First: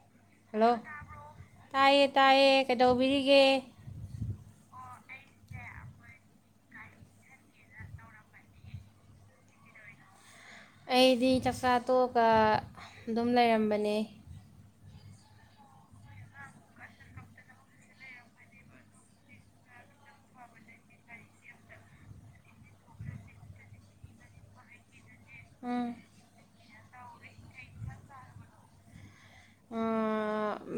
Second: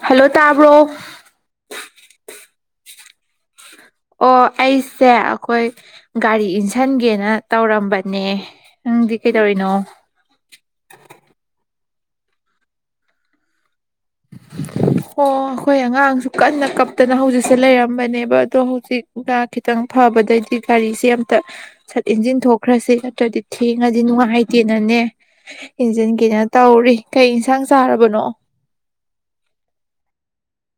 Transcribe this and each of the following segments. ꯍꯥꯏꯣ ꯍꯜꯂꯣ ꯇꯥꯏꯌꯦ ꯇꯥꯏꯌꯦ ꯀꯩꯗꯧꯕꯤꯔꯤꯒꯦ ꯑꯣ ꯑꯩꯁꯦ ꯑꯩꯈꯣꯏ ꯒꯥꯔꯤ ꯏꯟꯁꯤꯟꯒꯦꯅ ꯇꯧꯔꯝꯕꯅꯦ ꯅꯪꯗꯤ ꯀꯩꯗꯧꯔꯤꯅꯣ ꯐꯇꯣꯒ ꯑꯗꯨꯝ ꯂꯩꯔꯝꯕꯅꯦ ꯑꯣ ꯑꯩꯈꯣꯏ ꯑꯉꯥꯡꯁꯨ ꯀꯟꯅ ꯀꯞꯇꯅ ꯍꯧꯖꯤꯛꯁꯦ ꯂꯩꯔꯝꯕꯅꯦꯕ ꯑꯗꯣ ꯍꯧꯖꯤꯛꯅ ꯈꯤꯇꯪ ꯐꯕꯗꯩꯗꯤ ꯒꯥꯔꯤꯁꯦ ꯑꯝꯇꯠ ꯏꯟꯖꯤꯟ ꯊꯣꯛꯈ꯭ꯔꯁꯤ ꯅꯠꯇ꯭ꯔꯗꯤ ꯊꯦꯡꯉꯗꯤ ꯅꯨꯡꯉꯥꯏꯇꯦꯅꯅꯦ ꯎꯝ ꯏꯟꯁꯤꯟ ꯀꯅ ꯇꯧꯔꯤ ꯀꯩ ꯏꯟꯁꯥꯡ ꯆꯥꯔꯕꯅꯣ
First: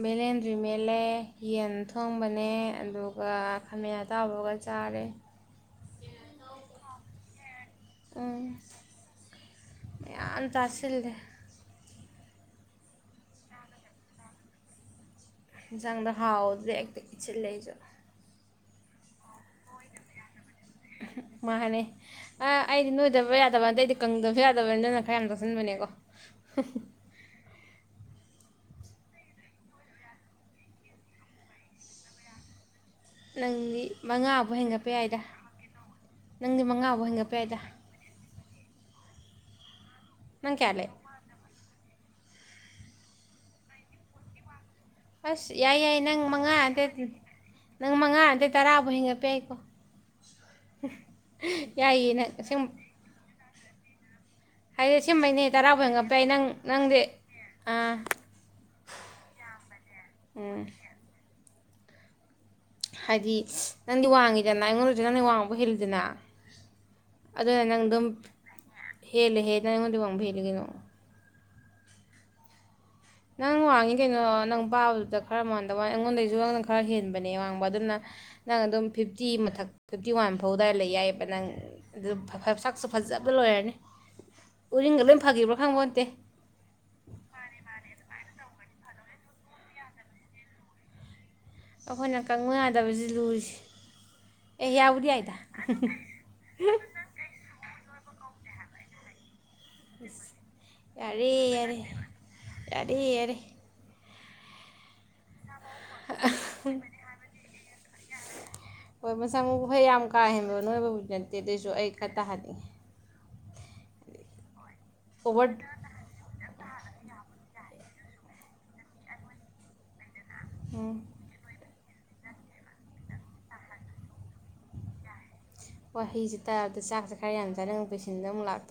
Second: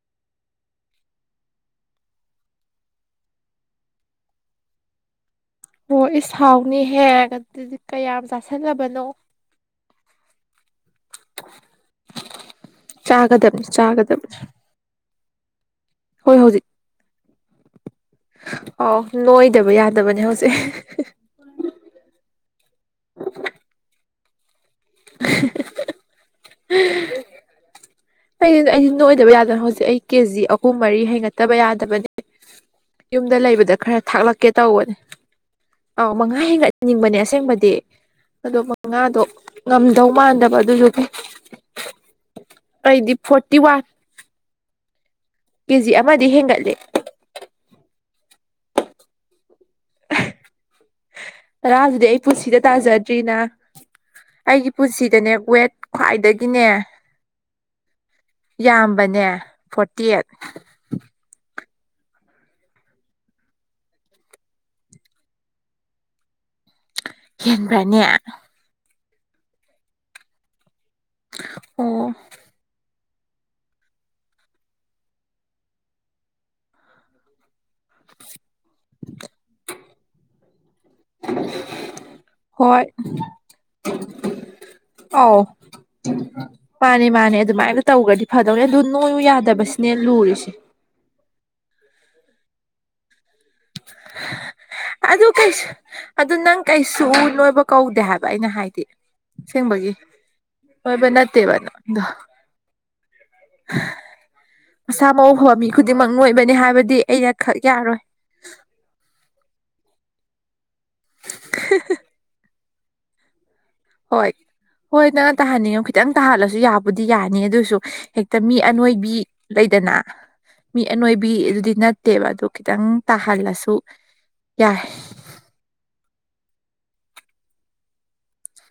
ꯚꯦꯂꯦꯟꯗ꯭ꯔꯤ ꯃꯦꯜꯂꯦ ꯌꯦꯟ ꯊꯣꯡꯕꯅꯦ ꯑꯗꯨꯒ ꯈꯥꯃꯌꯥ ꯇꯥꯕꯒ ꯆꯥꯔꯦ ꯑꯣꯣꯏ ꯏꯁꯥꯎꯅꯤ ꯍꯦꯛꯒ ꯑꯗꯨꯗꯤ ꯀꯌꯥꯝ ꯎꯝ ꯆꯥꯥꯁꯜꯂꯕꯅꯣ ꯃꯌꯥꯝ ꯆꯥꯁꯤꯜꯂꯦ ꯆꯥꯒꯗꯝ ꯆꯥꯒꯗꯗꯝ ꯆꯥꯡꯗ ꯍꯥꯎꯗꯦ ꯏꯆ ꯂꯩꯖ ꯑ ꯅꯣꯏ ꯃꯥꯅꯦ ꯑ ꯑꯩꯗꯤ ꯅꯣꯏꯗꯕ ꯌꯥꯗꯕ ꯑꯗ ꯑꯩꯗꯤ ꯀꯪꯗꯕ ꯐꯗꯕꯅꯤ ꯅꯪꯅ ꯈꯔ ꯌꯥꯝ ꯇꯥꯁꯤꯟꯕꯅꯦꯀꯣ [inaudible] ꯑꯩꯗꯤ ꯑꯩꯗꯤ ꯅꯣꯏ ꯑꯣꯏꯗꯕ ꯌꯥꯗꯅ ꯍꯧꯖꯤꯛ ꯑꯩ ꯀꯦꯖꯤ ꯑꯍꯨꯝ ꯃꯔꯤ ꯍꯦꯟꯒꯠꯇꯕ ꯌꯥꯗꯕꯅꯦ ꯌꯨꯝꯗ ꯂꯩꯕꯗ ꯅꯪꯗꯤ ꯈꯔ ꯊꯥꯛꯂꯛꯀꯦ ꯃꯉꯥꯕꯨ ꯍꯦꯟꯒꯠꯄ ꯇꯧꯕꯅꯦ ꯌꯥꯏꯗ ꯑꯥꯎ ꯃꯉꯥ ꯅꯪꯗꯤ ꯃꯉꯥꯕꯨ ꯍꯦꯟꯒꯠꯟꯅꯤꯡꯕꯅꯦ ꯍꯦꯟꯒꯠꯄ ꯌꯥꯏꯗ ꯑꯁꯦꯡꯕꯗꯤ ꯑꯗꯨꯒ ꯉꯥꯗꯣ ꯉꯝ ꯇꯧ ꯅꯪ ꯃꯥꯟꯗꯕ ꯀꯌꯥ ꯑꯗꯨꯁꯨ ꯂꯩ ꯑꯩꯗꯤ ꯐꯣꯔꯇꯤ ꯋꯥꯟ ꯑꯁ ꯌꯥꯏ ꯀꯦꯖꯤ ꯌꯥꯏ ꯅꯪ ꯑꯃꯗꯤ ꯍꯦꯟꯒꯠꯂꯦ ꯃꯉꯥꯗꯪ ꯅꯪ ꯃꯉꯥ ꯑꯗꯩ ꯇꯔꯥꯐꯥꯎ ꯍꯦꯟꯒꯠꯄ ꯌꯥꯏꯀꯣ ꯔꯔꯥꯁꯤꯗꯤ ꯌꯥꯏꯌꯦ ꯑꯩ ꯅꯪ ꯄꯨꯟꯁꯤꯗ ꯑꯁꯦꯡ ꯇꯥꯖꯗ꯭ꯔꯤꯅ ꯑꯩꯒꯤ ꯍꯥꯏꯗꯤ ꯄꯨꯟꯁꯤꯗꯅꯦ ꯑꯁꯦꯡꯕꯩꯅꯦ ꯋꯦꯠ ꯇꯔꯥꯕꯨ ꯍꯦꯟꯒꯠꯄ ꯌꯥꯏ ꯅꯪ ꯈ꯭ꯋꯥꯏꯗꯒꯤꯅꯦ ꯅꯪꯗꯤ ꯑꯥ ꯌꯥꯝꯕꯅꯦ ꯐꯣꯔꯇꯤ ꯑꯩꯠ ꯎꯝ ꯍꯥꯏꯗꯤ ꯅꯪꯗꯤ ꯋꯥꯡꯉꯤꯗꯅ ꯑꯩꯉꯣꯟꯗꯗ ꯅꯪꯅ ꯋꯥꯡꯕ ꯍꯦꯜꯂꯤꯨꯗꯅ ꯑꯗ ꯅ ꯍꯦꯟꯕ꯭ꯔꯅꯦ ꯑꯗꯨꯝ ꯍꯦꯜꯂ ꯍꯦ ꯇꯅ ꯈꯣꯣꯏꯗꯤꯕ ꯑꯃꯨ ꯍꯦꯜꯒꯅꯣ ꯑꯣ ꯅꯪ ꯋꯥꯡꯉꯤ ꯀꯩꯅꯣ ꯅꯪ ꯄꯥꯕꯗꯨꯗ ꯈꯔ ꯃꯗ ꯋꯥ ꯑꯩꯉꯣꯟꯗꯩꯁꯨ ꯅꯪ ꯈꯔ ꯍꯦꯟꯕꯅꯦ ꯋꯥꯡꯕ ꯑꯗꯨꯅ ꯅꯪ ꯑꯗꯨꯝ ꯐꯤꯐꯇꯤ ꯃꯊꯛ ꯐꯤꯐꯇꯤ ꯋꯥꯟ ꯐꯧ ꯑꯗꯨꯋꯥꯏꯗ ꯂꯩ ꯌꯥꯏꯑꯕ ꯅꯪ ꯑꯗꯨ ꯍꯣꯏ ꯁꯛꯁꯨ ꯐꯖꯕ ꯂꯣꯏꯔꯅꯤ ꯎꯔꯤꯡꯒ ꯂꯣꯏ ꯑꯧ ꯐꯈꯤꯕ꯭ꯔꯣ ꯈꯪꯕꯇꯦ ꯃꯥꯅꯦ ꯃꯥꯅꯦ ꯑꯗꯨꯃꯥꯏꯅ ꯇꯧꯒ꯭ꯔꯗꯤ ꯐꯗꯧꯅꯦ ꯑꯗꯨ ꯅꯣꯏꯨ ꯌꯥꯗꯕꯁꯤꯅꯦ ꯂꯨꯔꯤꯁꯦ ꯑꯩꯈꯣꯏꯅ ꯀꯪꯕ ꯌꯥꯗꯕꯁꯤ ꯂꯨꯔꯤꯁꯦ ꯑꯦ ꯌꯥꯕꯨꯗꯤ ꯑꯗꯨ ꯌꯥꯏꯗ ꯀꯩꯁꯨ ꯑꯗꯨ ꯅꯪ ꯀꯩꯁꯨ ꯅꯣꯏꯕ ꯀꯧꯗꯦ ꯍꯥꯏꯕ ꯑꯩꯅ ꯍꯥꯏꯗꯤ ꯁꯦꯡꯕꯒꯤ ꯍꯣꯏꯕ ꯌꯥꯔꯦ ꯅꯠꯇꯦꯕ ꯌꯥꯔꯦ ꯅꯗꯣ ꯌꯥꯔꯦ ꯌꯥꯔꯦ ꯁꯥ ꯃꯧ ꯍꯝ ꯈꯨꯗꯤꯡꯃꯛ ꯂꯣꯏꯕꯅꯤ ꯍꯥꯏꯕꯗꯤ ꯑꯩꯅ ꯈ ꯌꯥꯌꯥꯔꯣꯏ ꯍꯣꯏ ꯃ ꯑꯃ ꯍꯩ ꯌꯥꯝ ꯀ ꯍꯥꯏ ꯈꯥꯟꯅꯕꯕꯨꯗꯤ ꯅꯠꯇꯦ ꯑꯗꯨꯑꯣꯏꯁꯨ ꯑꯩ ꯈꯔ ꯇꯥꯍꯟꯅꯤꯡꯉꯤ ꯍꯣꯏ ꯍꯣꯏ ꯅꯪ ꯑꯣꯚꯔ ꯇꯍꯟꯅꯤꯡꯉꯣ ꯈꯤꯇꯪ ꯇꯥꯍꯜꯂꯁꯤ ꯁꯨ ꯌꯥꯕꯨꯗꯤ ꯌꯥꯅꯤ ꯑꯗꯨꯑꯣꯏꯁꯨ ꯍꯦꯛꯇ ꯃꯤ ꯑꯅꯣꯏꯕꯤ ꯂꯩꯗꯅ ꯃꯤ ꯎꯝ ꯑꯅꯣꯏꯕꯤ ꯑꯗꯨꯗꯤ ꯅꯠꯇ ꯠꯇꯦꯕ ꯑꯗꯨ ꯈꯤꯇꯪ ꯇꯥꯍꯜꯂꯁꯨ ꯌꯥꯏ ꯍꯩꯤꯁꯦ ꯇꯥꯔꯗ ꯆꯥꯛꯁꯦ ꯈꯔ ꯌꯥꯝ ꯆꯅꯅꯤꯡꯕ ꯄꯦꯁꯤꯟꯗ ꯑꯃꯨꯛ ꯂꯥꯛꯦ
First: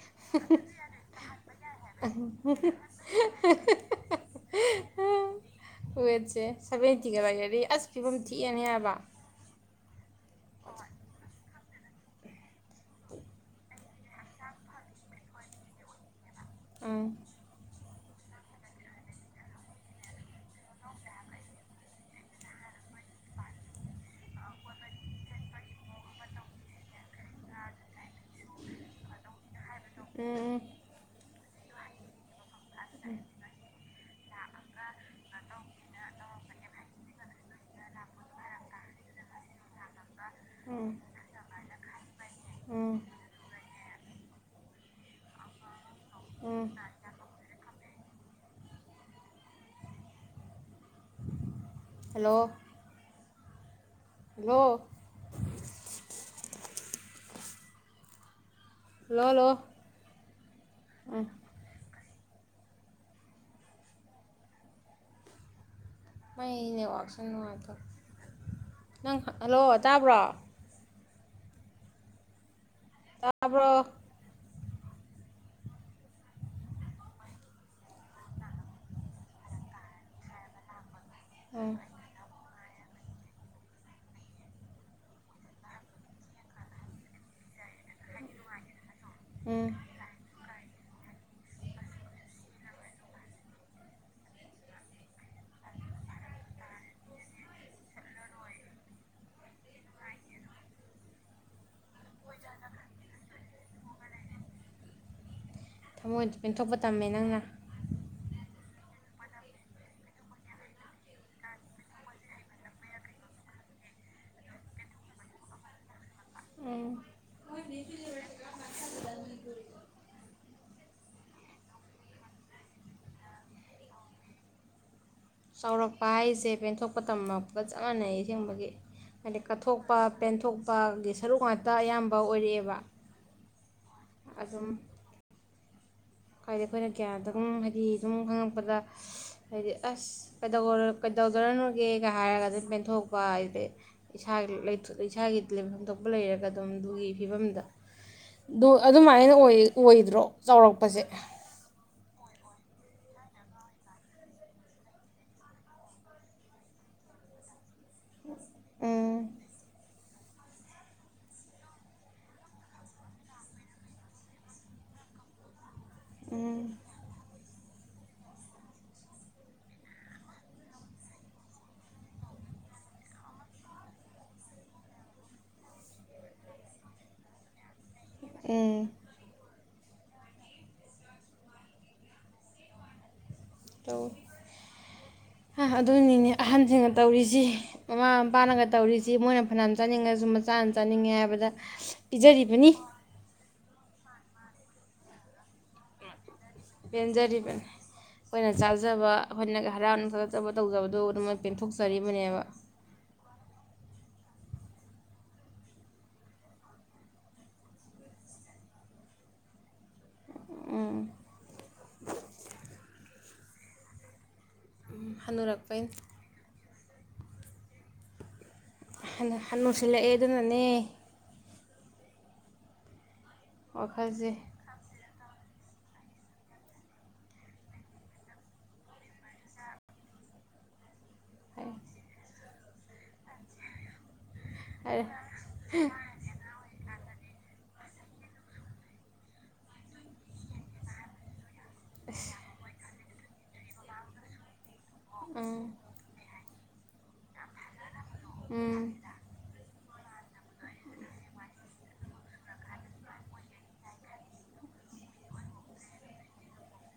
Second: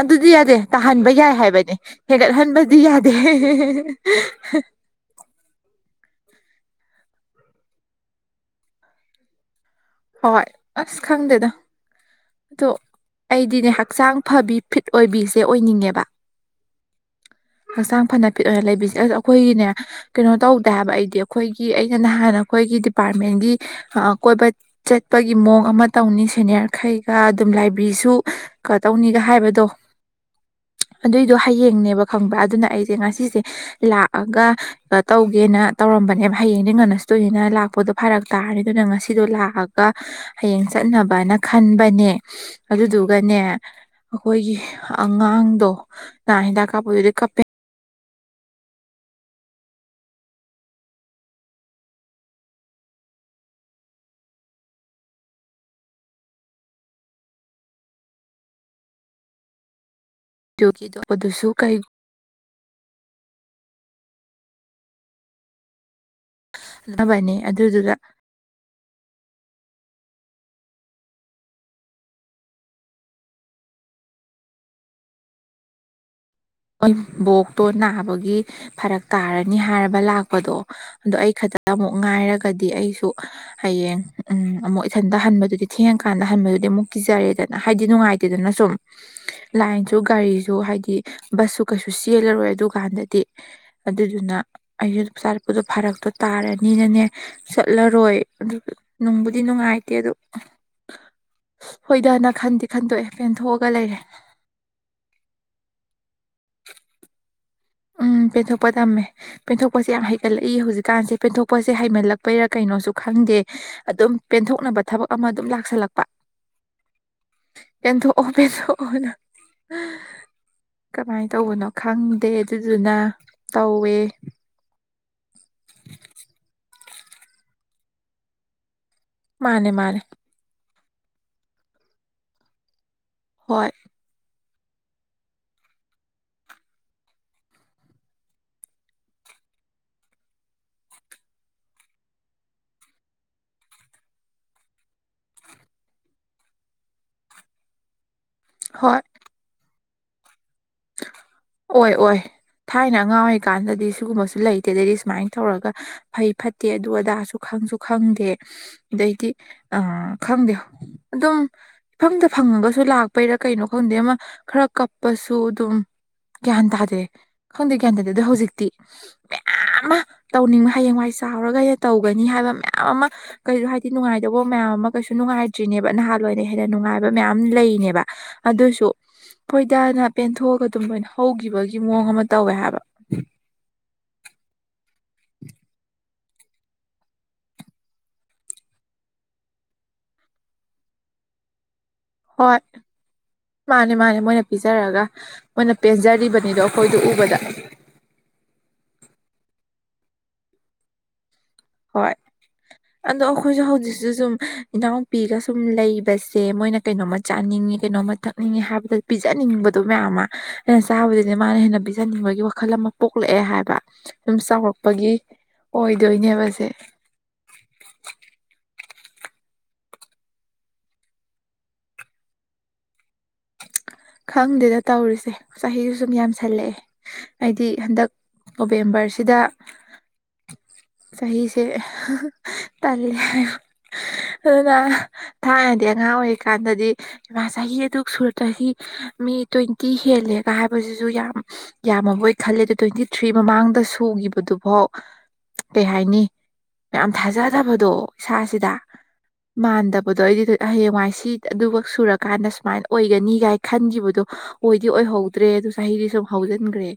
ꯑꯗꯨꯗꯤ ꯌꯥꯗꯦ ꯇꯥꯍꯟꯕ ꯌꯥꯏ ꯍꯥꯏꯕꯅꯤ ꯍꯦꯟꯒꯠꯍꯟꯕꯗꯤ ꯌꯥꯗꯦ ꯋꯦꯠꯁꯦ ꯁꯚꯦꯟꯇꯤꯒ ꯂꯩꯔꯗꯤ ꯑꯁ ꯐꯤꯕꯝ ꯊꯤꯛꯑꯦꯅꯦ ꯍꯥꯏꯕ ꯍꯣꯏ ꯑꯁ ꯈꯪꯗꯦꯗ ꯑꯗꯣ ꯑꯩꯗꯤꯅꯦ ꯍꯛꯆꯥꯡ ꯐꯕꯤ ꯐꯤꯠ ꯑꯣꯏꯕꯤꯁꯦ ꯑꯣꯏꯅꯤꯡꯉꯦꯕ ꯑ ꯍꯛꯆꯥꯡ ꯐꯅ ꯄꯤꯠ ꯑꯣꯏꯅ ꯂꯩꯕꯤꯁꯦ ꯑꯁ ꯑꯩꯈꯣꯏꯒꯤꯅꯦ ꯀꯩꯅꯣ ꯇꯧꯗ ꯍꯥꯏꯕ ꯑꯩꯗꯤ ꯑꯩꯈꯣꯏꯒꯤ ꯑꯩꯅ ꯅꯍꯥꯟ ꯑꯩꯈꯣꯏꯒꯤ ꯗꯤꯄꯥꯔꯠꯃꯦꯟꯒꯤ ꯀꯣꯏꯕ ꯆꯠꯄꯒꯤ ꯃꯑꯣꯡ ꯑꯃ ꯇꯧꯅꯤ ꯁꯦꯅꯤꯌꯥꯔꯈꯩꯒ ꯑꯗꯨꯝ ꯂꯥꯏꯕꯦꯔꯤꯁꯨ ꯀ ꯇꯧꯅꯤꯒ ꯍꯥꯏꯕꯗꯣ ꯑꯗꯨꯏꯗꯣ ꯑꯦ ꯍꯌꯦꯡꯅꯦꯕ ꯈꯪꯕ꯭ꯔ ꯑꯗꯨꯅ ꯑꯩꯁꯦ ꯉꯁꯤꯁꯦ ꯂꯥꯛꯑꯒ ꯇꯧꯒꯦꯅ ꯇꯧꯔꯝꯕꯅꯦꯕ ꯍꯌꯦꯡꯗꯤ ꯉꯟꯅꯁꯇꯣꯏꯅꯤꯅ ꯂꯥꯛꯄꯗꯣ ꯐꯔꯛ ꯇꯥꯔꯦ ꯑꯗꯨꯅ ꯉꯁꯤꯗꯣ ꯂꯥꯛꯑꯒ ꯀ ꯍꯌꯦꯡ ꯎꯝ ꯆꯠꯅꯕꯅ ꯈꯟꯕꯅꯦ ꯎꯝ ꯑꯗꯨꯗꯨꯒꯅꯦ ꯑꯩꯈꯣꯏꯒꯤ ꯑꯉꯥꯡꯗꯣ ꯅ ꯎꯝ ꯗ ꯀꯥꯕꯨꯗꯤ ꯀꯞꯄꯦ ꯍꯂꯣ ꯂꯣ ꯂꯣꯂꯣ ꯗꯗꯨꯁꯨ ꯀꯩ ꯃꯥꯏꯅꯦ ꯋꯥꯥꯛꯁꯟ ꯈꯅꯕꯅꯦ ꯅꯨꯅꯨꯡꯉꯇ ꯑꯗꯨꯗꯨꯗ ꯅꯪ ꯍꯜꯂꯣ ꯇꯥꯕ꯭ꯔꯣ ꯇꯥꯔꯕ꯭ꯔꯣ ꯕꯣꯛꯇꯣ ꯅꯥꯕꯒꯤ ꯐꯔꯛ ꯇꯥꯔꯅꯤ ꯍꯥꯏꯔꯕ ꯂꯥꯛꯄꯗꯣ ꯑꯗꯣ ꯑꯩ ꯈꯛꯇ ꯎꯝ ꯑꯃꯨꯛ ꯉꯥꯏꯔꯒ ꯀꯗꯤ ꯑꯩꯁꯨ ꯍꯌꯦꯡ ꯎ ꯑꯃꯨꯛ ꯏꯊꯟꯗ ꯍꯟꯕꯗꯨꯗꯤ ꯊꯦꯡꯉꯀꯥꯟꯗ ꯍꯟꯕꯗꯨꯗꯤ ꯑꯃꯨꯛ ꯀꯤꯖꯔꯦꯗꯅ ꯍꯥꯏꯗꯤ ꯅꯨꯡꯉꯥꯏꯇꯦꯗꯅ ꯁꯨꯝ ꯎꯝ ꯂꯥꯏꯟꯁꯨ ꯒꯥꯔꯤꯁꯨ ꯍꯥꯏꯗꯤ ꯍ ꯕꯁꯁꯨ ꯀꯩꯁꯨ ꯆꯦꯜꯂꯔꯣꯏ ꯑꯗꯨꯀꯥꯟꯗꯗꯤ ꯑꯗꯨꯗꯨꯅ ꯑꯩꯁꯨ ꯆꯥꯔꯛꯄꯗꯣ ꯐꯥꯔꯛꯇꯣ ꯇꯥꯔꯅꯤꯅꯅꯦ ꯆꯠꯂꯔꯣꯏ ꯑꯗꯨ ꯅꯨꯡꯕꯨꯗꯤ ꯅꯨꯡꯉꯥꯏꯇꯦ ꯑꯗꯨ ꯍꯣꯏꯗꯥꯅ ꯈꯟꯗꯤꯦ ꯈꯟꯗꯣꯛꯑꯦ ꯄꯦꯟꯊꯣꯛꯑꯒ ꯂꯩꯔꯦ ꯃꯣꯏ ꯄꯦꯟꯊꯣꯛꯄ ꯇꯝꯃꯦ ꯅꯪꯅ ꯎꯝ ꯄꯦꯟꯊꯣꯛꯄ ꯇꯝꯃꯦ ꯄꯦꯟꯊꯣꯛꯄꯁꯦ ꯌꯥꯝ ꯍꯩꯒꯠꯂꯛꯏ ꯍꯧꯖꯤꯛꯀꯥꯟꯁꯦ ꯄꯦꯟꯊꯣꯛꯄꯁꯦ ꯍꯩꯃꯜꯂꯛꯄꯩꯔꯥ ꯀꯩꯅꯣꯁꯨ ꯈꯪꯗꯦ ꯑꯗꯨꯝ ꯄꯦꯟꯊꯣꯛꯅꯕ ꯊꯕꯛ ꯑꯃ ꯑꯗꯨꯝ ꯂꯥꯛꯁꯜꯂꯛꯄ ꯎꯝ ꯄꯦꯟꯊꯣꯛꯑꯣ ꯄꯦꯟꯊꯣꯛꯑꯣ ꯀꯃꯥꯏꯅ ꯇꯧꯕꯅꯣ ꯈꯪꯗꯦ ꯑꯗꯨꯗꯨꯅ ꯇꯧꯋꯦ ꯆꯥꯎꯔꯛꯄ ꯍꯥꯏꯁꯦ ꯄꯦꯟꯊꯣꯛꯄ ꯇꯝꯕꯒ ꯆꯞ ꯃꯥꯟꯅꯩ ꯑꯁꯦꯡꯕꯒꯤ ꯍꯥꯏꯗꯤ ꯃꯥꯅꯦ ꯀꯠꯊꯣꯛꯄ ꯃꯥꯅꯦ ꯄꯦꯟꯊꯣꯛ ꯅꯨꯄꯥꯒꯤ ꯁꯔꯨꯛ ꯉꯥꯛꯇ ꯑꯌꯥꯝꯕ ꯑꯣꯏꯔꯛꯑꯦꯕ ꯍꯣꯏ ꯑꯗꯨꯝ ꯍꯥꯏꯗꯤ ꯑꯩꯈꯣꯏꯅ ꯀꯌꯥꯗꯝ ꯍꯥꯏꯗꯤ ꯑꯗꯨꯝ ꯈꯪꯉꯛꯄꯗ ꯍꯥꯏꯗꯤ ꯑꯁ ꯀꯩꯗꯧꯗꯔꯅꯨꯒꯦꯒ ꯍꯥꯏꯔꯒ ꯑꯗꯨꯝ ꯄꯦꯟꯊꯣꯛꯄ ꯍꯥꯏꯗꯤ ꯏꯁꯥꯒꯤ ꯏꯁꯥꯒꯤ ꯂꯩꯐꯝ ꯊꯣꯛꯄ ꯂꯩꯔꯒ ꯑꯗꯨꯝ ꯑꯗꯨꯒꯤ ꯐꯤꯕꯝꯗ ꯗꯣ ꯍꯣꯏ ꯑꯗꯨꯃꯥꯏꯅ ꯑꯣꯏ ꯑꯣꯏꯗ꯭ꯔꯣ ꯆꯥꯎꯔꯛꯄꯁꯦ ꯑꯣꯏ ꯑꯣꯏ ꯊꯥꯏꯅ ꯑꯉꯥꯡ ꯑꯣꯏꯔꯤꯀꯥꯟꯗꯗꯤ ꯁꯤꯒꯨꯝꯕꯁꯨ ꯂꯩꯇꯦ ꯑꯗꯩꯗꯤ ꯁꯨꯃꯥꯏꯅ ꯇꯧꯔꯒ ꯐꯩ ꯐꯠꯇꯦ ꯑꯗꯨ ꯑꯗꯥꯁꯨ ꯈꯪꯁꯨ ꯈꯪꯗꯦ ꯎꯝ ꯑꯗꯩꯗꯤ ꯑ ꯈꯪꯗꯦ ꯑꯗꯨꯝ ꯏꯐꯪꯗ ꯐꯪꯉꯒꯁꯨ ꯂꯥꯛꯄꯩꯔꯥ ꯀꯩꯅꯣ ꯈꯪꯗꯦ ꯑꯃ ꯈꯔ ꯀꯞꯄ ꯇꯣꯗꯨꯝ ꯒꯌꯥꯟ ꯎꯝ ꯇꯥꯗꯦ ꯈꯪꯗꯦ ꯒꯌꯥꯟ ꯇꯥꯗꯦꯢ ꯍꯧꯖꯤꯛꯇꯤ ꯃꯌꯥꯝ ꯑꯃ ꯇꯧꯅꯤꯡꯕ ꯍꯌꯦꯡꯋꯥꯏ ꯆꯥꯎꯔꯒ ꯑꯩꯅ ꯇꯧꯒꯅꯤ ꯍꯥꯏꯕ ꯃꯌꯥꯝ ꯑꯃ ꯀꯩꯁꯨ ꯍꯥꯏꯗꯤ ꯅꯨꯡꯉꯥꯏꯗꯧꯕ ꯃꯌꯥꯝ ꯑꯃ ꯀꯩꯁꯨ ꯅꯨꯡꯉꯥꯏꯇ꯭ꯔꯤꯅꯦꯕ ꯅꯍꯥꯟꯋꯥꯏ ꯑꯣꯏꯅ ꯍꯦꯟꯅ ꯅꯨꯡꯉꯥꯏꯕ ꯃꯌꯥꯝ ꯂꯩꯅꯦꯕ ꯑꯗꯣꯏꯁꯨ ꯎꯝ ꯃꯣꯏꯗꯅ ꯄꯦꯟꯊꯣꯛꯑꯒ ꯑꯗꯨꯝ ꯂꯣꯏꯅ ꯍꯧꯈꯤꯕꯒꯤ ꯃꯑꯣꯡ ꯑꯃ ꯇꯧꯋꯦ ꯍꯥꯏꯕ ꯇꯧꯋꯤ ꯑꯗꯨꯅꯤꯅꯦ ꯑꯍꯟꯁꯤꯡꯒ ꯇꯧꯔꯤꯁꯤ ꯃꯃꯥ ꯃꯄꯥꯅꯒ ꯇꯧꯔꯤꯁꯤ ꯃꯣꯏꯅ ꯐꯅꯌꯥꯝ ꯆꯥꯅꯤꯡꯉꯁꯨ ꯃꯆꯥꯅ ꯆꯥꯅꯤꯡꯉꯦ ꯍꯥꯏꯕꯗ ꯍꯣꯏ ꯄꯤꯖꯔꯤꯕꯅꯤ ꯃꯥꯅꯦ ꯃꯥꯅꯦ ꯃꯣꯏꯅ ꯄꯤꯖꯔꯑꯒ ꯃꯣꯏꯅ ꯄꯦꯟꯖꯔꯤꯕ ꯄꯦꯟꯖꯔꯤꯕꯅꯤ ꯑꯩꯈꯣꯏꯅ ꯆꯥꯖꯕ ꯑꯩꯈꯣꯏꯅꯒ ꯍꯔꯥꯎꯅꯒ ꯆꯠꯆꯕ ꯇꯧꯖꯗꯣ ꯑꯗꯨ ꯃꯣꯏ ꯍꯣꯏ ꯑꯗꯣ ꯑꯩꯈꯣꯏꯁꯨ ꯍꯧꯖꯤꯛꯁꯨ ꯁꯨꯝ ꯏꯅꯥꯎꯄꯤꯒ ꯁꯨꯝ ꯂꯩꯕꯁꯦ ꯃꯣꯏꯅ ꯀꯩꯅꯣꯝꯃ ꯆꯥꯅꯤꯡꯉꯤ ꯀꯩꯅꯣꯝꯃ ꯊꯛꯅꯤꯡꯉꯤ ꯍꯥꯏꯕꯗ ꯄꯤꯖꯅꯤꯡꯕꯗꯣ ꯃꯌꯥꯝ ꯑꯃ ꯑꯩꯅ ꯎꯝ ꯆꯥꯕꯕꯨꯗꯤ ꯃꯥꯅ ꯍꯦꯟꯅ ꯄꯤꯖꯅꯤꯡꯕꯒꯤ ꯋꯥꯈꯜ ꯑꯃ ꯄꯣꯛ ꯄꯣꯛꯂꯛꯑꯦ ꯍꯥꯏꯕ ꯁꯨꯝ ꯆꯥꯎꯔꯛꯄꯒꯤ ꯍꯟꯅꯨꯔꯛꯄꯩꯅꯤ ꯑꯣꯏꯗꯣꯏꯅꯦꯕ ꯍꯅꯨꯁꯤꯜꯂꯛꯑꯦ ꯑꯗꯨꯅꯅꯦ ꯋꯥꯈꯜꯁꯦ ꯈꯪꯗꯦꯗ ꯇꯩꯔꯤꯁꯦ ꯆꯍꯤꯁꯨ ꯁꯨꯝ ꯌꯥꯝꯁꯜꯂꯛꯑꯦ ꯍꯥꯏꯗꯤ ꯍꯟꯗꯛ ꯅꯣꯕꯦꯝꯕꯔꯁꯤꯗ ꯆꯍꯤꯁꯦ ꯇꯔꯦ [unintelligible] ꯑꯗꯨꯅ ꯍꯥꯏꯔꯦ ꯊꯥꯏꯅꯗꯤ ꯑꯉꯥꯡ ꯑꯣꯏꯔꯤꯀꯥꯟꯗꯗꯤ ꯃꯥ ꯆꯍꯤ ꯑꯗꯨ ꯁꯨꯔꯇ꯭ꯔꯁꯤ ꯃꯤ ꯇ꯭ꯋꯦꯟꯇꯤ ꯍꯦꯜꯂꯦꯒ ꯍꯥꯏꯕꯁꯤꯁꯨ ꯌꯥꯝ ꯌꯥꯃꯕꯣꯏ ꯈꯜꯂꯦꯗ ꯇꯣꯏꯗꯤ ꯊ꯭ꯔꯤ ꯃꯃꯥꯡꯗ ꯁꯨꯈꯤꯕꯗꯨꯐꯥꯎ ꯎꯝ ꯀꯩ ꯍꯥꯏꯅꯤ ꯌꯥꯝ ꯊꯥꯖꯗꯕꯗꯣ ꯏꯁꯥꯁꯤꯗ ꯎꯝ ꯃꯥꯟꯗ ꯑꯕꯗꯣ ꯑꯩꯗꯤ ꯍꯌꯦꯡꯋꯥꯏ ꯁꯤ ꯑꯗꯨꯈꯛ ꯁꯨꯔꯀꯥꯟꯗ ꯁꯨꯃꯥꯏꯅ ꯑꯣꯏꯒꯅꯤꯒꯥꯏ ꯈꯟꯈꯤꯕꯗꯣ ꯑꯣꯏꯗꯤ ꯑꯣꯏꯍꯧꯗ꯭ꯔꯦ ꯑꯗꯨ ꯆꯍꯤꯗꯤ ꯁꯨꯝ ꯍꯧꯖꯤꯟꯈ꯭ꯔꯦ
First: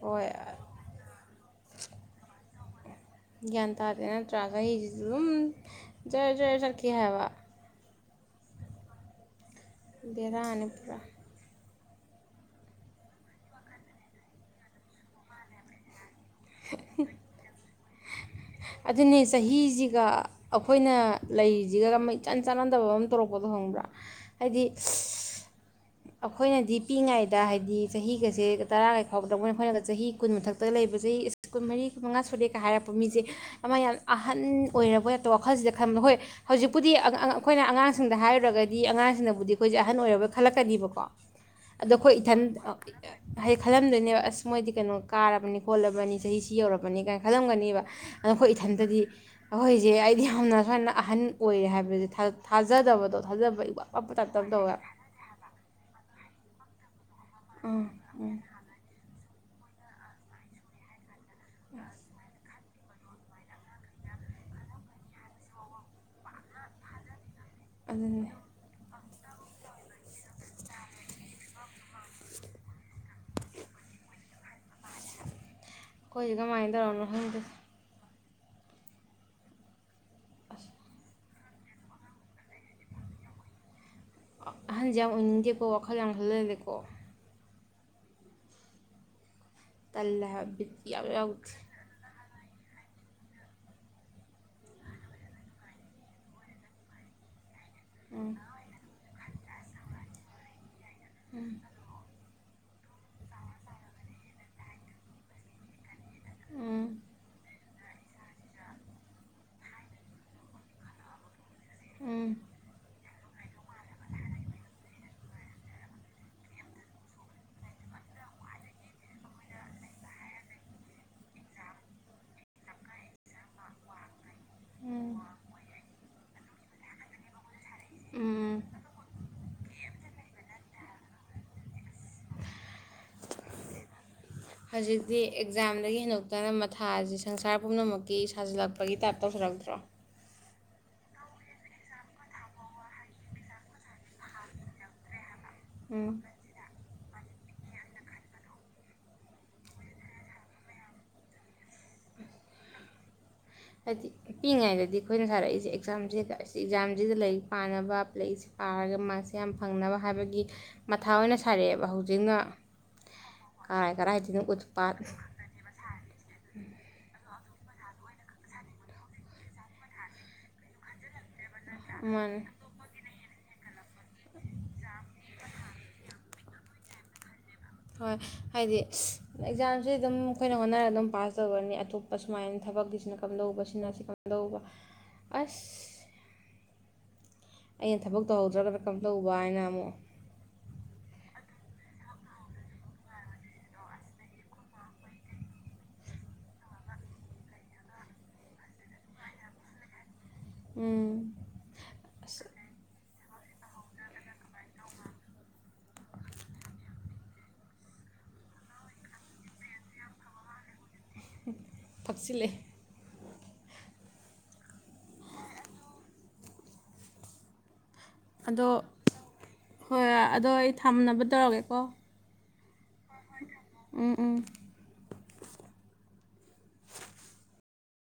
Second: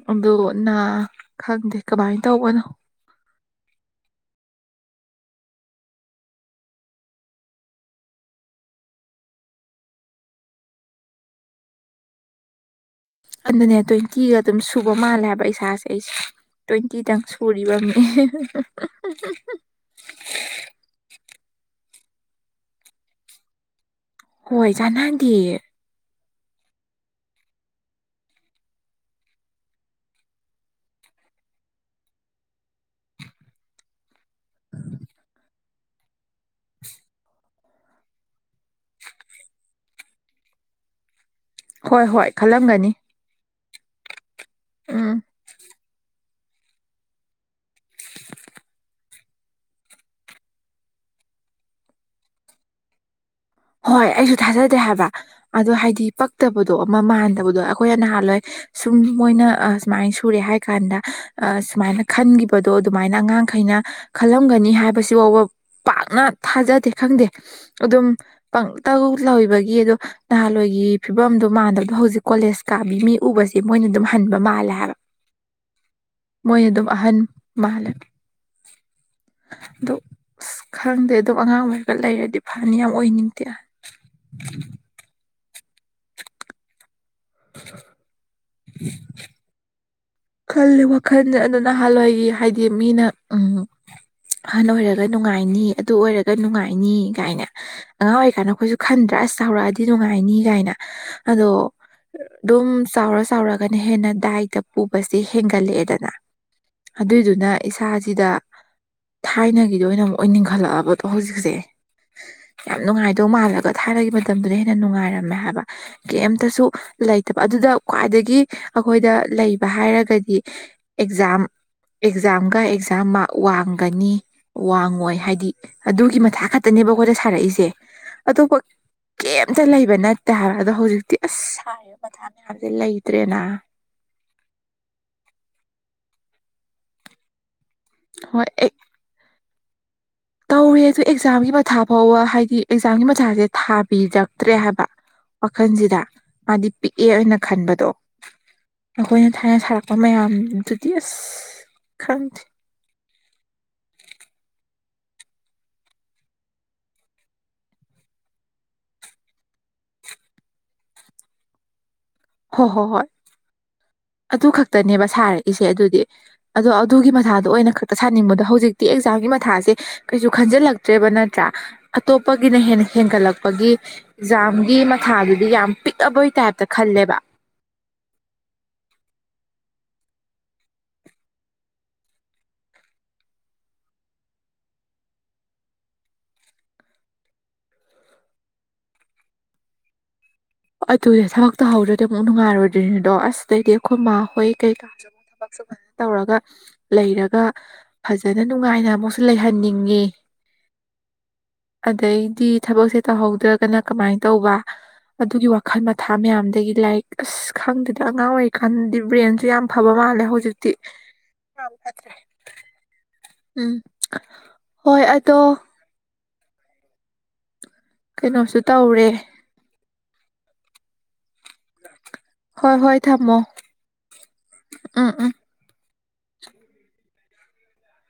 ꯍꯣꯏ ꯑꯗꯣ ꯅ ꯈꯪꯗꯦ ꯀꯃꯥꯏꯅ ꯇꯧꯕꯅꯣ ꯒ꯭ꯌꯥꯟ ꯇꯥꯗꯦ ꯅꯠꯇ꯭ꯔꯥꯒ ꯆꯍꯤꯁꯤꯁꯨ ꯑꯗꯨꯝ ꯖꯔ ꯖꯔ ꯆꯠꯀꯦ ꯍꯥꯏꯕ ꯕꯔꯥ ꯑꯅꯤ ꯄꯨꯔꯥ ꯑꯗꯨꯅꯦ ꯇ꯭ꯋꯦꯟꯇꯤꯒ ꯑꯗꯨꯝ ꯁꯨꯕ ꯃꯥꯜꯂꯦꯕ ꯏꯁꯥꯁꯦ ꯑꯩꯁꯦ ꯇ꯭ꯋꯦꯟꯇꯤꯗꯪ ꯁꯨꯔꯤꯕ ꯃꯤ ꯎ ꯑꯗꯨꯅꯦ ꯆꯍꯤꯁꯤꯒ ꯑꯩꯈꯣꯏꯅ ꯂꯩꯁꯤꯒ ꯏꯆꯥꯟ ꯆꯥꯟꯅꯗꯕ ꯑꯃ ꯇꯧꯔꯛꯄꯗꯣ ꯈꯪꯕ꯭ꯔꯥ ꯍꯣꯏ ꯍꯥꯏꯗꯤ ꯆꯥꯟꯅꯗꯤꯦ ꯑꯩꯈꯣꯏꯅꯗꯤ ꯄꯤꯛꯏꯉꯩꯗ ꯍꯥꯏꯗꯤ ꯆꯍꯤꯒꯁꯦ ꯇꯔꯥꯒ ꯐꯥꯎꯕꯗ ꯃꯣꯏꯅ ꯑꯩꯈꯣꯏꯅꯒ ꯆꯍꯤ ꯀꯨꯟ ꯃꯊꯛꯇ ꯂꯩꯕ ꯆꯍꯤ ꯀꯨꯟꯃꯔꯤ ꯃꯉꯥ ꯁꯨꯔꯦꯀ ꯍꯥꯏꯔꯛꯄ ꯃꯤꯁꯦ ꯑꯃ ꯌꯥꯝ ꯑꯍꯟ ꯑꯣꯏꯔꯕ ꯑꯇ ꯋꯥꯈꯜꯁꯤꯗ ꯊꯝ ꯍꯣꯏ ꯍꯧꯖꯤꯛꯄꯨꯗꯤ ꯑꯩꯈꯣꯏꯅ ꯑꯉꯥꯡꯁꯤꯡꯗ ꯍꯥꯏꯔꯨꯔꯒꯗꯤ ꯑꯉꯥꯡꯁꯤꯡꯅꯕꯨꯗꯤ ꯑꯩꯈꯣꯏꯁꯦ ꯑꯍꯟ ꯑꯣꯏꯔꯔꯕꯣꯏ ꯈꯜꯂꯛꯀꯅꯤꯕ ꯋꯥ ꯑꯗꯣ ꯍꯣꯏ ꯑꯩꯈꯣꯏ ꯍꯣꯏ ꯏꯊꯟ ꯈꯜꯂꯝꯒꯅꯤ ꯈꯜꯂꯝꯗꯣꯏꯅꯦꯕ ꯑꯁ ꯃꯣꯏꯗꯤ ꯀꯩꯅꯣ ꯎꯝ ꯀꯥꯔꯕꯅꯤ ꯈꯣꯠꯂꯕꯅꯤ ꯆꯍꯤꯁꯤ ꯁꯤ ꯌꯧꯔꯛꯄꯅꯤ ꯀꯥꯏꯅ ꯈꯜꯂꯝꯒꯅꯦꯕ ꯑꯗꯣ ꯑꯩꯈꯣꯏ ꯏꯊꯟꯇꯗꯤ ꯑꯩꯈꯣꯏꯁꯦ ꯑꯩꯗꯤ ꯌꯥꯝꯅ ꯁꯨꯃꯥꯏꯅ ꯑꯍꯟ ꯑꯣꯏꯔꯦ ꯍꯥꯏꯕꯁꯦ ꯊꯥꯖꯗꯕꯗꯣ ꯊꯥꯖꯕ ꯏꯋꯥꯠ ꯍꯣꯏ ꯋꯥꯠꯄ ꯇꯥꯏꯞ ꯑꯩꯁꯨ ꯇꯧ ꯇꯧꯋꯦ ꯊꯥꯖꯗꯦ ꯍꯥꯏꯕ ꯑꯗꯣ ꯍꯥꯏꯗꯤ ꯄꯛꯇꯕꯗꯣ ꯑꯃ ꯃꯥꯜꯂꯤ ꯊꯕꯗꯣ ꯎꯝ ꯑꯩꯈꯣꯏ ꯎꯝ ꯅꯍꯜꯋꯥꯣꯏ ꯁꯨꯝ ꯃꯣꯏꯅ ꯁꯨꯃꯥꯏꯅ ꯁꯨꯔꯦ ꯍꯥꯏ ꯀꯥꯟꯗ ꯁꯨꯃꯥꯏꯅ ꯈꯟꯈꯤꯕꯗꯣ ꯑꯗꯨꯃꯥꯏꯅ ꯑꯉꯥꯡꯈꯩꯅ ꯈꯜꯂꯝꯒꯅꯤ ꯍꯥꯏꯕꯁꯤꯐꯥꯎꯕ ꯄꯥꯛꯅ ꯊꯥꯖꯗꯦ ꯈꯪꯗꯦ ꯑꯗꯨꯝ ꯑꯗꯨꯅꯦ ꯄꯪꯇꯧ ꯂꯕꯒꯤ ꯑꯗꯣ ꯅꯍꯥꯟꯋꯥꯏꯒꯤ ꯐꯤꯕꯝꯗꯣ ꯃꯥꯟꯗꯕꯗꯣ ꯍꯧꯖꯤꯛ ꯀꯣꯂꯦꯖ ꯀꯥꯕꯤ ꯃꯤ ꯎꯕꯁꯦ ꯃꯣꯏꯅ ꯑꯗꯨꯝ ꯍꯟꯕ ꯃꯥꯜꯂꯦ ꯍꯥꯏꯕ ꯑꯩꯈꯣꯏꯁꯦ ꯃꯅ ꯀꯃꯥꯏꯅ ꯑꯗꯨ ꯇꯧꯔꯕꯅꯣ ꯑꯍꯟ ꯈꯪꯗꯦ ꯃꯥꯂꯦꯟ ꯗ ꯑꯁ ꯈꯪꯗꯦ ꯑꯗꯨꯗꯣ ꯑꯉꯥꯡ ꯑꯣꯏꯔꯒ ꯂꯩꯔꯗꯤ ꯐꯅꯤ ꯌꯥꯝ ꯑꯣꯏꯅꯤꯡꯉ ꯗꯌꯥ ꯑꯍꯟꯁꯦ ꯌꯥꯝ ꯑꯣꯏꯅꯤꯡꯗꯦꯀꯣ ꯋꯥꯈꯜ ꯌꯥꯝ ꯈꯜꯍꯜꯂꯦꯀꯣ [inaudible] ꯇꯜꯂꯦ ꯍꯥꯏꯕ ꯕꯤꯠ ꯈꯜꯜꯂꯤꯦ ꯏꯌꯥꯎ ꯋꯥꯈꯜꯁꯦ ꯌꯥꯎꯗꯦ ꯑꯗꯨ ꯅꯍꯥꯟꯋꯥꯏꯒꯤ ꯍꯥꯏꯗꯤ ꯃꯤꯅ ꯑꯍꯟ ꯑꯣꯏꯔꯒ ꯅꯨꯡꯉꯥꯏꯅꯤ ꯑꯗꯨ ꯑꯣꯏꯔꯒ ꯅꯨꯡꯉꯥꯏꯅꯤ ꯀꯥꯏꯅ ꯑꯉꯥꯡ ꯎꯝ ꯑꯣꯏꯔꯤ ꯀꯥꯟꯗ ꯑꯩꯈꯣꯏꯁꯨ ꯈꯟꯗ꯭ꯔꯥꯁ ꯆꯥꯎꯔꯛꯑꯗꯤ ꯅꯨꯡꯉꯥꯏꯅꯤ ꯀꯥꯏꯅ ꯑꯗꯣ ꯣꯝ ꯆꯥꯎꯔ ꯆꯥꯎꯔꯒꯅ ꯍꯦꯟꯅ ꯗꯥꯏꯗ ꯄꯨ ꯍꯦꯟꯒꯠꯂꯛꯑꯦꯗꯅ ꯎꯝ ꯑꯗꯨꯏꯗꯨꯅ ꯏꯁꯥꯁꯤꯗ ꯊꯥꯏꯅꯒꯤꯗ ꯑꯣꯏꯅ ꯑꯃꯨꯛ ꯑꯣꯏꯅ ꯅꯤꯡꯈꯠꯂꯛꯑꯕꯗꯣ ꯍꯧꯖꯤꯛꯁꯦ ꯎꯝ ꯎꯝ ꯌꯥꯝ ꯅꯨꯡꯉꯥꯏ ꯑꯗꯨꯗꯧ ꯃꯥꯜꯂꯒ ꯊꯥꯏꯅꯒꯤ ꯃꯇꯝꯗꯨꯗ ꯍꯦꯟꯅ ꯅꯨꯡꯉꯥꯏꯔꯝꯃꯦ ꯍꯥꯏꯕ ꯀꯩꯝꯇꯁꯨ ꯂꯩꯇꯕ ꯑꯗꯨꯗ ꯈ꯭ꯋꯥꯏꯗꯒꯤ ꯑꯩꯈꯣꯏꯗ ꯂꯩ ꯍꯥꯏꯔꯒꯗꯤ ꯑꯦꯛꯖꯥꯝ ꯑꯦꯛꯖꯥꯝꯒ ꯑꯦꯛꯖꯥꯝ ꯃꯥꯔ ꯋꯥꯡꯒꯅꯤ ꯋꯥꯡꯉꯣꯏ ꯍꯥꯏꯗꯤ ꯑꯗꯨꯒꯤ ꯃꯊꯥ ꯈꯛꯇ ꯇꯠꯇꯅꯦꯕ ꯑꯩꯈꯣꯏꯗ ꯁꯥꯔꯛꯏꯁꯦ ꯑꯗꯨꯣ ꯎꯝ ꯀ ꯑꯝꯇ ꯂꯩꯕ ꯅꯠꯇꯦ ꯍꯥꯏꯕ ꯑꯗꯣ ꯍꯧꯖꯤꯛꯇꯤ ꯑꯁ ꯁꯔꯤꯕ ꯃꯊꯥ ꯃꯌꯥꯝꯁꯦ ꯂꯩꯇ꯭ꯔꯦꯅ ꯍꯧꯖꯤꯛꯇꯤ ꯑꯦꯛꯖꯥꯝꯗꯒꯤ ꯍꯦꯟꯗꯣꯛꯇꯅ ꯃꯊꯥꯁꯤ ꯁꯪꯁꯥꯔ ꯄꯨꯝꯅꯃꯛꯀꯤ ꯁꯥꯖꯤꯜꯂꯛꯄꯒꯤ ꯇꯥꯏꯞ ꯇꯧꯁꯤꯜꯂꯛꯇꯦ ꯆꯥꯎ ꯇꯧꯔꯦ ꯑ ꯑꯗꯨ ꯑꯦꯛꯖꯥꯝꯒꯤ ꯃꯊꯥ ꯐꯥꯎꯕ ꯍꯥꯏꯗꯤ ꯑꯦꯛꯖꯥꯝꯒꯤ ꯃꯊꯥꯁꯦ ꯊꯥꯕꯤꯔꯛꯇ꯭ꯔꯦ ꯍꯥꯏꯕ ꯋꯥꯈꯜꯁꯤꯗ ꯎꯝ ꯃꯥꯗꯤ ꯄꯤꯛꯑꯦꯅ ꯈꯟꯕꯗꯣ ꯑꯩꯈꯣꯏꯅ ꯊꯥꯏꯅ ꯊꯥꯔꯛꯄ ꯃꯌꯥꯝꯗꯨꯗꯤ ꯑꯁ ꯈꯪꯗꯦ ꯍꯥꯏꯗꯤ ꯄꯤꯛꯏꯉꯩꯗꯗꯤ ꯑꯩꯈꯣꯏꯅ ꯁꯥꯔꯛꯏꯁꯦ ꯑꯦꯛꯖꯥꯝꯁꯤꯗ ꯑꯦꯛꯖꯥꯝꯁꯤꯗ ꯂꯥꯏꯔꯤꯛ ꯄꯥꯅꯕ ꯂꯥꯏꯔꯤꯛꯁꯤ ꯄꯥꯔꯒ ꯃꯥꯁꯦ ꯌꯥꯝ ꯐꯪꯅꯕ ꯍꯥꯏꯕꯒꯤ ꯃꯊꯥ ꯑꯣꯏꯅ ꯁꯥꯔꯛꯑꯦꯕ ꯍꯧꯖꯤꯛ ꯍꯣꯏ ꯍꯣꯏ ꯍꯣꯏ ꯀꯔꯥꯏꯗꯅꯣ ꯑꯗꯨ ꯎꯠꯄꯥꯠ ꯈꯛꯇꯅꯦꯕ ꯁꯥꯔꯛꯏꯁꯦ ꯑꯗꯨꯗꯤ ꯑꯗꯣ ꯑꯗꯨꯒꯤ ꯃꯊꯥꯗ ꯑꯗ ꯑꯣꯏꯅ ꯈꯛꯇ ꯁꯥꯅꯤꯡꯕꯗꯣ ꯍꯧꯖꯤꯛꯇꯤ ꯑꯦꯛꯖꯥꯝꯒꯤ ꯃꯊꯥꯁꯦ ꯀꯩꯁꯨ ꯈꯟꯖꯤꯜꯂꯛꯇ꯭ꯔꯦꯕꯅꯠꯇ ꯅꯠꯇ꯭ꯔꯥ ꯃꯥꯅꯦ ꯑꯇꯣꯞꯄꯒꯤꯅ ꯍꯦꯟꯒꯠꯂꯛꯄꯒꯤ ꯑꯦꯛꯖꯥꯝꯒꯤ ꯃꯊꯥꯗꯨꯗꯤ ꯌꯥꯝ ꯄꯤꯛꯑꯕꯣꯏ ꯇꯥꯏꯞ ꯈꯜꯂꯦꯕ ꯍꯣꯏ ꯍꯥꯏꯗꯤ ꯑꯦꯛꯖꯥꯝꯁꯤ ꯑꯗꯨꯝ ꯑꯩꯈꯣꯏꯅ ꯍꯣꯠꯅꯔꯒ ꯑꯗꯨꯝ ꯄꯥꯁ ꯇꯧꯈꯅꯤ ꯑꯇꯣꯞꯄ ꯁꯨꯃꯥꯏꯅ ꯊꯕꯛꯇꯤꯁꯤꯅ ꯀꯝꯗꯧꯕꯁꯤꯅ ꯁꯤ ꯀꯝꯗꯧꯕ ꯑꯁ ꯑꯩꯅ ꯊꯕꯛ ꯇꯧꯍꯧꯗ꯭ꯔꯒꯅ ꯀꯝ ꯇꯧꯕ ꯍꯥꯏꯅ ꯑꯃꯨꯛ ꯑꯗꯨ ꯊꯕꯛ ꯇꯧꯍꯧꯗ꯭ꯔꯗꯤ ꯑꯃꯨꯛ ꯅꯨꯡꯉꯥꯏꯔꯣꯏꯗ꯭ꯔꯤꯅꯤꯗꯣ ꯑꯁꯇꯩꯩꯗꯤ ꯑꯩꯈꯣꯏ ꯃꯥ ꯍꯣꯏ ꯀꯩꯀꯥꯁꯨ ꯑꯃꯨꯛ ꯊꯕꯛ ꯁꯨ ꯐꯖꯅ ꯇꯧꯔꯒ ꯂꯩꯔꯒ ꯐꯖꯅ ꯅꯨꯡꯉꯥꯏꯅ ꯑꯃꯨꯛꯁꯨ ꯂꯩꯍꯟꯅꯤꯡꯉꯤ ꯎꯝ ꯑꯗꯩꯗꯤ ꯑꯁ ꯊꯕꯛꯁꯦ ꯇꯍꯧ ꯅꯠꯇ꯭ꯔꯒꯅ ꯀꯃꯥꯏꯅ ꯇꯧꯕ ꯑꯗꯨꯒꯤ ꯋꯥꯈꯜ ꯃꯊꯥ ꯃꯌꯥꯝꯗꯒꯤ ꯂꯥꯏꯔꯤꯛ ꯑꯁ ꯈꯪꯗꯗ ꯑꯉꯥꯡ ꯑꯣꯏꯔꯤꯀꯥꯟꯗꯗꯤ ꯕ꯭ꯔꯦꯟꯁꯨ ꯌꯥꯝ ꯐꯕ ꯃꯥꯜꯂꯦ ꯍꯧꯖꯤꯛꯇꯤ ꯌꯥꯝ ꯐꯠꯇ꯭ꯔꯦ ꯊꯛꯆꯤꯜꯂꯑꯦ ꯎꯝ ꯍꯣꯏ ꯑꯗꯣ ꯀꯩꯅꯣꯁꯨ ꯑꯗꯣ ꯇꯧꯔꯦ ꯍꯣꯏ ꯍꯣꯏ ꯑꯗꯣ ꯑꯩ ꯊꯝꯅꯕ ꯇꯧꯔꯒꯦꯀꯣ ꯍꯣꯏ ꯍꯣꯏ ꯊꯝꯃꯣ ꯎꯝ ꯎꯝ ꯑꯥ ꯑꯥ